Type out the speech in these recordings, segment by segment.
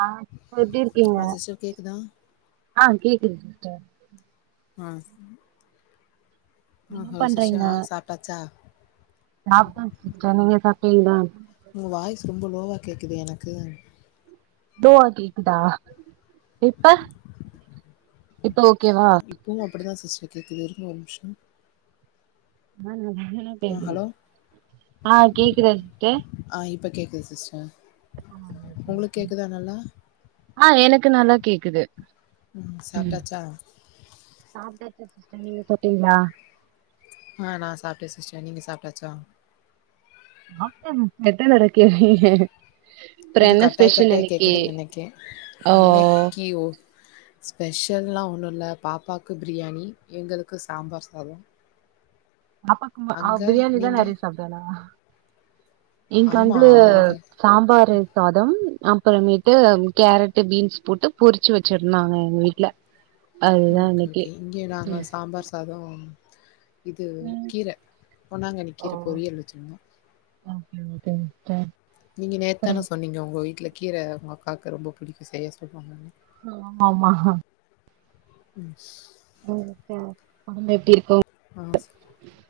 ஆ இப்ப எப்பிடி இருக்கீங்க ஆ சிஸ்டர் கேக்குதா ஆ கேக்குது சிஸ்டர் ஆ ம் என்ன ஓஹோ சிஸ்டர் ஆ சாப்ட்டாச்சா சாப்ட்டோ சிஸ்டர் நீங்க சாப்ட்டிங்களா உங்க வாய்ஸ் ரொம்ப லோவா கேக்குது எனக்கு தூவா கேக்குதா இப்ப இப்ப ஓக் இப்பவு அப்புடிதா சிஸ்டர் கேக்குது இருங்க ஒரு நிமிஷோ நானாதா என்ன ஆ கேக்குதா ஹலோ ஆ கேக்குதா சிஸ்டர் ஆ இப்ப கேக்குது சிஸ்டர் ஆ ஓகே உங்களுக்கு ஓகே கேக்குதா நல்லா ஆ எனக்கு நல்லா கேக்குது ம் சப்ட்டாச்சா இல்ல சிஸ்டர் நீங்க சாப்ட்டீங்களா ஆ நா சாப்பிட்டே சிஸ்டர் நீங்க சாப்ட்டாச்சா [unintelligible] அப்றோ கொஞ்ச என்ன கட்டாய் ஸ்பெஷல் கட்டாய் இன்னைக்கி கேக்குதுன்னு நெனைக்கே ஓ இன்னிக்கு ஓ ஸ்பெஷல்லா ஒன்னு இல்ல பாப்பாக்கு பிரியாணி எங்களுக்கு சாம்பார் சாதம் பாப்பாக்கு அவ பிரியாணிதா நெறைய சாப்பிடுவாளா எங்க ஆமா அங்குளு அவங்க சாம்பாரு சாதம் அப்புறமேட்டு கேரட் பீன்ஸ் போட்டு பொறிச்சி வச்சிருந்தாங்க எங்க வீட்ல அதுதா ஓகே இன்னைக்கு ஓகே இங்க நாங்க ம் சாம்பார் சாதம் இது ம் கீர பொன்னாங்கனி ஓ கீர பொரியல் வச்சிருந்தோ ஓகே ஓகேங் சிஸ்டர் நீங்க அப்புறம் நேத்தான சொன்னீங்க உங்க வீட்ல கீர உங்க அக்காவுக்கு ரொம்ப புடிக்கு செய்ய சொல்லுவாங்கன்னு ஆமா ஆமா ம் ஓ சிஸ்டர் ஒடம்பு எப்பிடி இருக்கு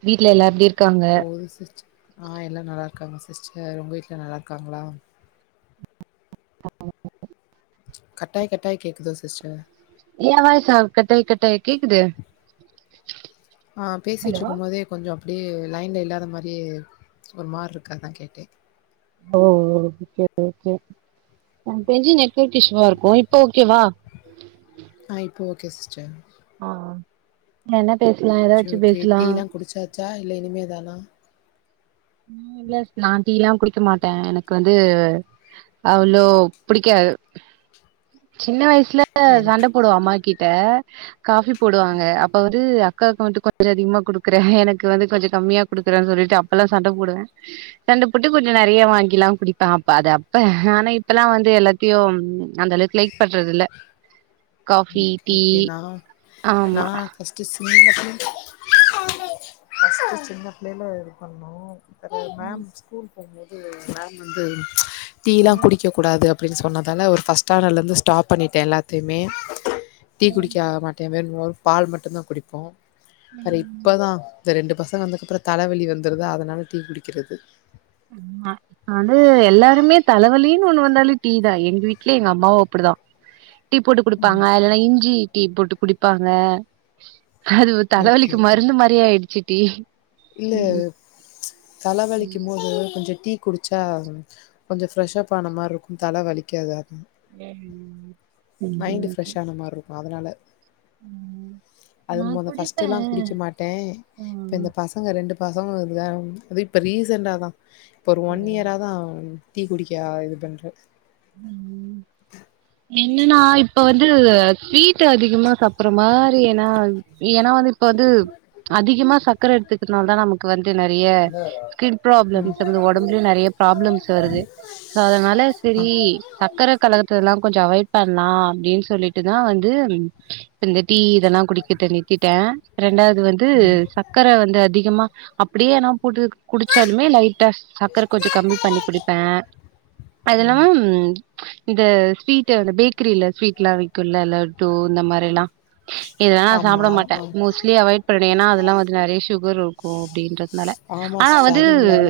வீ ட்ல எல்லா எப்பிடி இருக் போது சிஸ்ட ஆ எல்லா நல்லா இருக்காங்க சிஸ்டர் உங்க வீட்டுல நல்லா இருக்காங்களா [unintelligible] கட்டாய் கட்டாய் கேக்குதோ சிஸ்டர் ஏ வாய்ஸ்சா கட்டாய் கட்டாய் கேக்குது ஆ ஹலோ பேசிட்டுருக்கு போதே கொஞ்சோ ப்பிடியே லைன்ல இல்லாத மாரியே ஒரு மார் இருக்கு அதா கேட்டே ஓ ஓகே ஓகே எனக்கு தெரிஞ்சி நெ கேட் இஷுவா இருக்கு இப்ப ஓகே வா [inaudible] ஆ இப்ப ஓகே சிஸ்டர் ஆ என்னப் செ ஓகே டீ எல்லா குடிச்சாச்சா இல்ல இனிமே தானா இல்ல நா டீல்லா குடிக்கமாட்டே எனக்கு வந்து அவ்ளோ புடிக்காது சின்ன வயசு ட்ல சண்ட எனக்கு போடுவ அம்மா கிட் ட காஃபி போடுவாங்க அப்ப அவுரு க்க வந்துட்டு கொஞ்ச அதிகமா குடுக்குறே எனக்கு வந்து கொஞ்ச கம்மியா குடுக்குறேன் சொல்லிட்டு அப்பெல்லா சண்ட போடுவே சண்ட போட்டு கொஞ்ச நெறைய வாங்கில்லா குடிப்பே அப்ப அது அப்ப ஆனா இப்பெல்லா வந்து எல்லாத்தையு அந்த அளவுக்கு லைக் பண்றதில்ல ம் ஓகே ஓகே நா நா ஆமா. பஸ்டு சொ நீங்க பஸ்ட் சின்ன பிள்ளைல இது பண்ணு அது ம். மேம் ஸ்கூல் அது வந்து மேம் வந்து ஆ. டீல்லா குடிக்க கூடாது அப் அப்பிடின் சொன்னதால ஒரு ஃபஸ்டு ஸ்டண்டலேந்து ஸ்டாப் பண்ணிடே எல்லாத்தையுமே டீ குடிக்காமாட்டே வே ஒரு பால் மட்டும்தா குடிப்போ அது இப்பதா இந்த ரெண்டு பசங்க வந்ததுக்கப்புற தலவலி வந்துருதா அதனால டீ குடிக்கிறது ஆமா அது எல்லாருமே தலவலின்னு ஒண்ணு வந்தாலு டீ தா எங்க வீட்ல எங்க அம்மாவு அப்பிடிதா டீ போட்டு குடிப்பாங்க அது இல்லனா இஞ்சி டீ போட்டு குடிப்பாங்க அதுவு ஓகே தலவலிக்கு மருந்து மாறி ஆயிடுச்சு டீ இல்ல ம் தலவலிக்கும் போது கொஞ்ச டீ குடிச்சா கொஞ்ச ஃப்ரெஷ்ஷப் ஆன மாரி இருக்கு தல வலிக்காது அதா ஆ ம் மைண்டு ஃப்ரெஷ் ஆன மார இரு க்கு அதனால ம் அது நா மொத ஃபஸ்ட் குடிப்பே எல்லா குடிக்க மாட்டே இப்ப ம் இந்த பசங்க ரெண்டு பசங்க வந்துதா அது இப்ப ரீசெண்டாதா இப்ப ஒரு ஒன் இயராதா டீ குடிக்க இது பண்ற ம் என்னன்னா இப்ப வந்து ஸ்வீ ட்டு அதிகமா சாப்பட்ற மாரி ஏன்னா ஏன்னா வந்து இப்ப வந்து அதிகமா சக்கர எடுத்துக்கறனாலதா நமக்கு வந்து நெறைய ஸ்கின் ம் ப்ராப்ளம்ஸ் வந்து ஒடம்புலயு நெறைய ப்ராப்ளம்ஸ் வருது சோ அதனால ஆ. செரி சக்கர கலக்கறத்தெல்லா அவாய்ட் பண்லா அப்டின்னு சொல்லிட்டுதா வந்து ம் இப்ப இந்த டீ இதெல்லா குடிக்கிறத நிறுத்திட்டே ரெண்டாவது வந்து சக்கர வந்து அதிகமா அப்பிடியே ஆனா குடு குடிச்சாலுமே லைட்டா சக்கர கொஞ்ச கம்மி பண்ணி குடிப்பே அது இல்லாம இந்த ஸ்வீட் அதுல பே க்கரில ஸ்வீட்லா விக்குல்ல லட் டு இந்த மார எல்லா இதெல்லா நா ஆமா. சாப்பட மாட்டே ஆ மோஸ்லி அவாய்ட் பண்ணணு ஏன்னா அதுல வந்து நெறைய சுகர் இருக்கு அப்டின்றதுனா ஆமா சிஸ்டர் அதுவு இல்லாம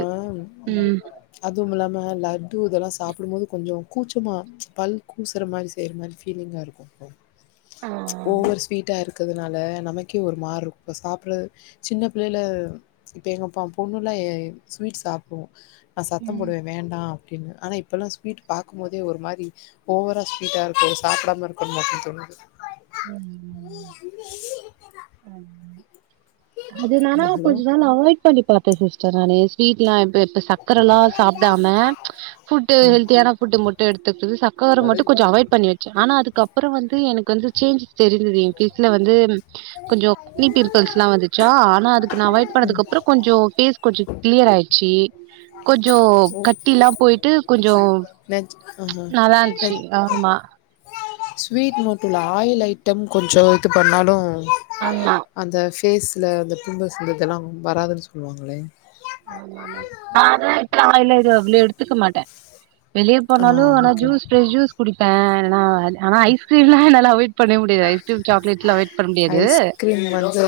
ம் அதுவு இல்லாம லட்டு இதெல்லா சாப்பிடும்போது கொஞ்ச கூச்சமா பல் கூசற மாரி செய்ற மாரி ஃபீலிங்லா இருக்குல ஓவர் ஸ்வீட்டா இருக் க்கிறதுனால நமக்கே ஒரு மார்ரு இருக்கு இப்ப சாப்படுற சின்ன பிள்ளைல எங்கப்பா பொண்ணுல்லா அ ஸ்வீட் சாப்பிடுவோ நா சத்தோ போடுவே வேண்டா அப்படின்னு ஆனா இப்பல்லா ஸ்வீட் பாக்கும் போதே ஒரு மாரி ஓவரா ஸ்வீட்டா இருக்கு சாப்பிடாம இருக்கும்ன்னு மட்டு தோணுது உ உ அது நால ம் ஹலோ கொஜ்னாலா அவாயிட் குக் பண்ணி பாத்தே சிஸ்டர் நானு ஸ்வீட்லா எப் இப்ப சக்கரலா சாப்பிடாம ஃபுட் ம் ஹெல்தியான ஃபுட் மட்டு எடுத்துக்கிட்டது சர்கர மட்டு கொஞ்ச அவாய்ட் பண்ணி வச்சே ஆனா அதுக்கு கப்புறோ வந்து எனக்கு வந்து சேன்ஜ் தெரிஞ்சுது எ ஃபேஸ்ல வந்து கொஞ்சோ ஆக்னி பிம்பிள்ஸ்லா வந்துச்சா ஆனா அதுக்கு நா அவாய்ட் பண்ணதுக்கு அப்புறோ கொஞ்சோ ஃபேஸ் கொஞ்சோ கிளியர் ஆய்ச்சு ஓ வெட் ஆஹா நல்லா இருந்துச்சு ஆமா ஸ்வீட் மோட்டுல ஆயில் ஐ ட்டம் கொஞ்ச இது பண்ணாலு ஆமா அந்த ஃபேஸ்ல அந்த பிம்பிள்ஸ் வரதெல்லா வராதுன்னு சொல்லுவாங்களே ஆமா நானா அதுலஅவள எடுத்துக்க மாட்டே வெளிய ஆ போனாலு நா ஓகே ஜூஸ் ஃபிரஷ்ஜூஸ் குடிப்பே நா ஆ ஐஸ்கிரீம்லா என்னால அவாய்ட் பண்ணவே முடியாது ஐஸ்கிரீம் சாக்லேட்லா அவாய்ட் பண்ண முடியாது ஐஸ்கிரீம் வந்து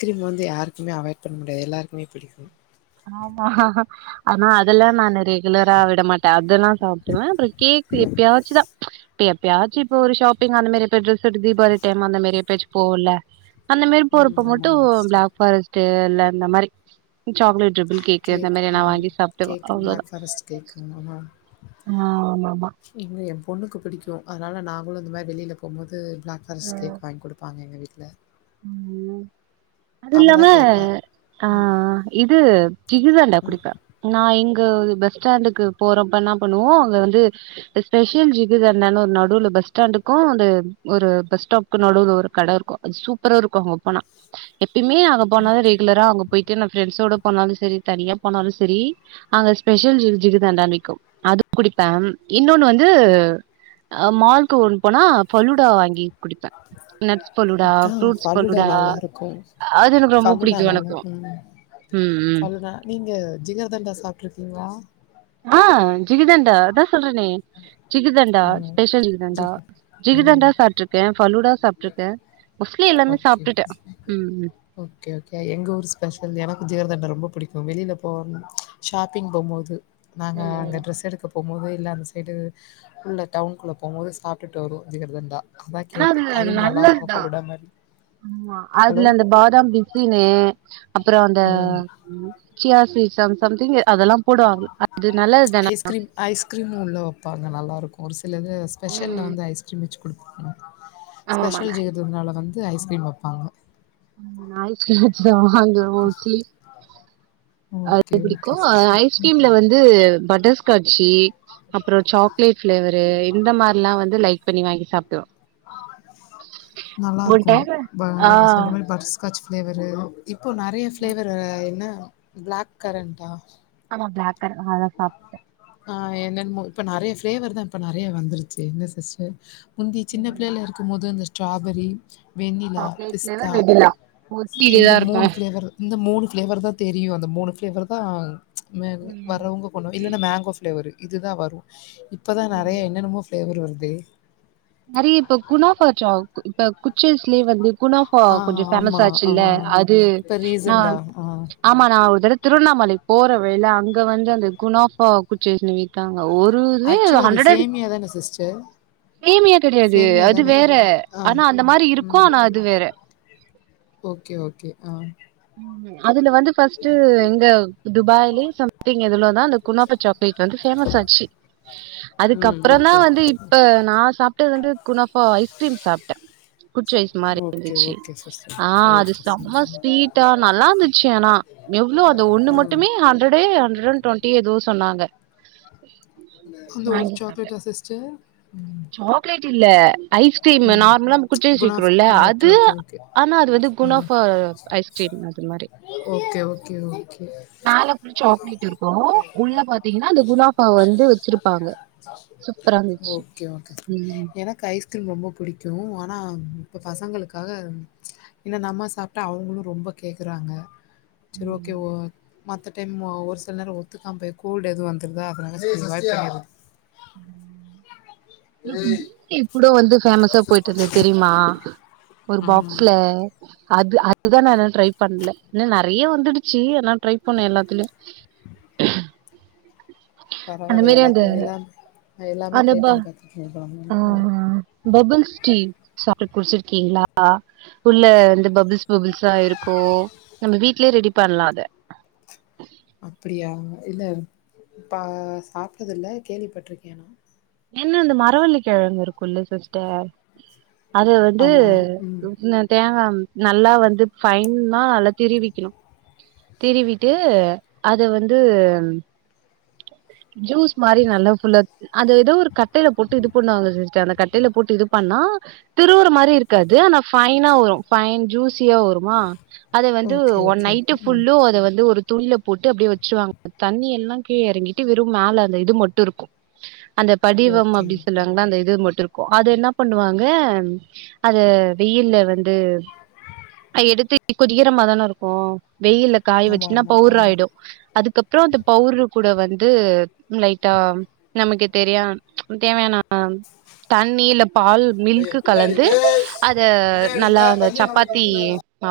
கிரீம் வந்து யாருக்குமே அவாய்ட் பண்ண முடியாது எல்லாருக்குமே பிடிக்கு ஆமா ஆனா அதெல்லா நா நெரைய ரெகுலரா விட மாட்டே அதெல்லா சாப்பிடுவே பட் கேக் எப்பயாச்சுதா இப்பப்பயாச்சு இப்போ ஒரு ஷாப்பிங்அந்த மாரிய போய் ட்ரெஸ் எடுத்து தீபாலி டைம் அந்த மாரி எப்பையாசு போவோம்ல அந்த மாரி ம் போறப்ப மட்டு ஆமாம் சிஸ்டர் பிளாக் ஃபாரஸ்ட்டு ல்ல இந்த மாரி சாக் லேட் கேக்கு ஆ கேக் ப அவ்ளோதா பிளாக் ஃபாரெஸ்ட் கேக் ஆமா இல்ல எ பொண்ணுக்கு பிடிக்கு அதனால நாங் பொதுவா இந்தமாரி வெளில போம்போது நா பாரஸ் கேக் வாங்கி குடுப்பங்க எங்க வீ ந ஆ உன்ன அது இல்லாம கேப்பா ஆ இது கிகிதாண்ட குடிப்பே நா இங் கோ அது பஸ் ஸ்டாண்டுக்கு போற அப்ப என்னா பண்ணுவோ அங்க வந்து ஸ்பெஷல் ஜிகர்தாண்டனு பஸ் ஸ்டாண்டுக்கும் இது ஒரு பஸ்டாப்க்கு நடுவுல ஒரு கட இருக்கு சூப் ப்பறா இருக்கு ஓப்பனா ப்பியுமே அங்க போனாதா ஓகே ரெகுலரா அங்க போயிட்டு எ ஃபிரண்ட்ஸோட போனாலு சரி தனியா போனாலு சரி அங்க ஸ்பெஷல் ஜிகு ஜிகர்த்தாண்டா விக்கு அது குடிப்பே இன்னொன்னு வந்து மாலுக்கு ஒன் போனா பலுடா வாங்கி குடிப்பே நட்ஸ் பலுடா ஆ ஃபல்லுடா நல்லா இருக்கு ரொம்ப ஃபல்லுடா புடிக்கு நல்லா எனக்கு ம் ம் ஃபல்லுடா நீங்க ஜிகர் தண்டா சாப்பிட்ருக்கீங்களா ஆ ஆ ஜகிர்தண்டா அதா சொல்றனே ஜிகர் தண்டா ம் ஸ்பெஷல் ஜிகர் தண்டா ஜிக ம் ஜிகிர்தண்டா சாப்பிட்டு இருக்கே ஃபலுடா சாப்பிட்டுருக்கே மோஸ்ட்லி எல்லாமே ஓகே சாப்பிட்டுட்டே ம் ஜிகர் தண்டா ரொம்ப புடிக்கு வெளியில போ ஷாப்பிங் போம்போது நாங்க அங்க டிரரெஸ் எடுக்க போமோது இல்ல அந்தஸ் சடு உள்ள டவுனுக்குள்ள போம்போது சாப்பிட்டுட்டு வருவோ ஜிகர்தாண்டா ஏன்னா அது நல்லதுதா மாரி ஆ ஹலோ அதுல அந்த பாதாம் பிசினு அப்புறோ அந்த ம் சியா சீட்ஸ் சம்திங் அதெல்லாம் ஐஸ்கிரீம் ஐஸ்கிரீமு உள்ள வப்பாங்க நல்லா இருக்கு ஒரு சி இல்லது ஸ்பெஷல்ல வந்து ஐஸ்கிரீம் வச்சி குடுப்பாங்க ஸ்பெஷல் ஜீகர்தாண்டால வந் து ஐஸ்கிரீம் வப்பாங்க நாய்ஸ் வச்சத அங்க ஒரு ஸ்லீப் ஓகே அது பிடிக்கு ஓகே சிஸ்டர். ஐஸ்கிரீம்ல வந்து பட்டர்ஸ்காட்சி அப்பறோ சாக்லேட் பிளேவர்ரு இந்த மாரில்லா வந்து லைக் பண்ணி சாப்புடுவே ஒரு நல்லாருக்கும். டைம ஆ பிலேவரு இப்ப நெறைய ஃப்ளேவர் என்ன பிளாக் கரண்டா ஆமா பிளாக் கரண்ட் அதா சாப்ட்டே ஆ என்னன்மோ இப்ப நெறைய ஃபிளேவர்தா இப்ப நெறைய வந்துருச்சே என்ன சிஸ்டர் முந்தி சின்ன பிள்ளையில இருக்கும்போது அந்த ஸ்ட்ராபெரி வெண்ணிலா பிஸ்தா மோஸ்ட்லி இந்த இதுதா இருக்கு மூணு ஃபிளேவரு இந்த மூணு ஃப்ளேவர்தா தெரியு அந்த மூணு ஃப்ளேவர்தா மேங்கோ வறவங்க கொண்டு இல்லன்னா மேங்கோ ஃப்ளேவரு இதுதா வரு இப்பதா நெறைய என்னன்னமோ ஃப்ளேவர் வருது நெறைய இப்ப குணாஃபா சாக் கு இப்ப குச்சி ஐஸ்லயே வந்து குனாஃபா ஆ கொஞ்ச ஃபேமஸ் ஆமா ஆ ஆச்சுல்ல அது இப்ப நா ரீசன்டா ஆ ஆமா நா ஒரு தடவ திருவண்ணாமலைக்கு போற வழில அங் க வந்து அந்த குனாஃபா குச்சி ஐஸ்னு வித்தா ஆக்சுவலி அது சேமியாதான சிஸ்டர் சேமியா கெடையாது சேமியா அது தானே வேற ஆ ஆனா அந்த மாரி இருக்கு ம் ஆனா அது வேற ஓகே ஓகே ஆ ம் அ துல வந்து ஃபஸ்ட்டு இங்க துபாய்லயே சம்திங் எதிலோதா அந்த குனாஃபா சாக்லேட் வந்து ஃபேமஸ் ஆச்சு ம் அதுக்கப்புறந்தா ஓகே வந்து ஓகே இப்ப நா சா ப்டது வந்து குனாஃபா ஐஸ்கிரீம் சாப்ட்டே குச்சி ஐஸ் மாரி ஓகே இருந்துச்சி ஓகே சிஸ்டர் ஆ அது ஓகே சிஸ் செம ஸ்வீட் ஆ நல்லா இருந்துச்சு ஆனா எவ்ளோ அந்த ஒண்ணு ம் மட்டுமே ஹண்ட்ரடே ஹண்ட்ரட் அன் டொன்டி எதோ சொன்னாங்க அந்த ஒரு வாங்கி சாப்டே சாக்லேட்டா சிஸ்டர் ம் சாக்லேட் இல்ல ஐஸ்கிரீமு ம் நார்மலா குச்சி ஐஸ் குணாஃப் விக்கிறோல்ல அ ஓகே அது ஓகே ஓகே ஆனா அது வந்து ஆ குனாஃபா ஐஸ்கிரீம் அது மாரி ஓகே ஓகே ஓகே மேல அப்டி சாக்லேட் இருக்கு உள்ள பாத்திங்கனா அந்த குனாஃபா வந்து வச்சிருப்பாங்க சூப்பரா இருந்துச்சு கே ஓகே கே ம் எனக்கு ஐஸ்கிரீம் ரொம்ப புடிக்கு ஆ ஆனா இப்ப பசங்களுக்காக என்ன நம்ம சாப்பிட்டா அவங்களு ரொம்ப கேக்குறாங்க சரி ஓகே ஓ மத்த டைம் ஒரு சில நேரோ ஒத்துக்காம போய் கூல்டு எது வந்துருதா அதனால [unintelligible] உம் கூட வந்து ஃபேமஸா போயட்டு இருந்த தெரியுமா ஒரு ம் பாக்ஸ்ல அது அதுதா நா எ ட்ரை பண்ணல ஏன்ன நிறைய வந்துடுச்சு ஆனா ட்ரை பண்ணோ எல்லாத்தலயு பரவாயில்ல எல்லாத்லயு எல்லா எல்லாமே ட்ரை அனுபா பண்ணி பாத்துருக்கீங்க போல ஆ ம் பபுல்ஸ்டீ ஸாடட் குடிச்சிருக்கீங்களா உள்ள வந்து பபுள்ஸ் பபுல்ஸ்ஸா இருக்கு நம்ம வீட்லயே ரெடி பண்லா அத அப்படியா இல்ல பா சாப்டதுல்ல கேள்விப்பட்டிருக்கே நா என்ன இந்த மரவள்ளிக்கிழங்கு இருக்கும்ல்ல சிஸ்டர் அது வந்து ஆமா ம் [unintelligible] தேங்கா நல்லா வந்து ஃபைனா நல்லா திருவிக்கணு திருவிட்டு அத வந்து ஜூஸ் மாரி நல்லா ஃபுல்லா அது ஏதோ மாரி ஒரு கட்டையில போட்டு இது பண்ணுவாங்க சிஸ்டர் அந்த கட்டையில போட்டு இது பண்ணா திருவுற மாரி இருக்காது ஆனா ஃபைனா வரு ஃபைன் ஜூஸியா வருமா அத வந்து okay, one okay, night okay. ம். ஃபுல்லு அத வந்து ஒரு துணில போட்டு அப்படியே வச்சிருவாங்க தண்ணி எல்லா கீழ எறங்கிட்டு வெறு மேல அந்த இது மட்டு இருக்கு அந்த படிவம் ஓகே, அப்படி ஓகே. சொல்லுவாங்கல்ல அந்த இது மட்டு இருக் அத என்ன பண்ணுவாங்க அத வெயில்ல வந்து எடுத்து கொதிக்கிறமாதானே இருக்கு வெயில்ல காய ஆமா, வச்சீங்னா ஆமா. பௌட்ர் ஆ. ஆயிடு அதுக்கப்புறோ அந்த பௌடர் கூட வந்து லைட்டா நமக்கு தெரியா தேவையானா ஆ தண்ணி இல்ல பால் மில்க்கு கலந்து அத நல்லா அந்த சப்பாத்தி மாவ்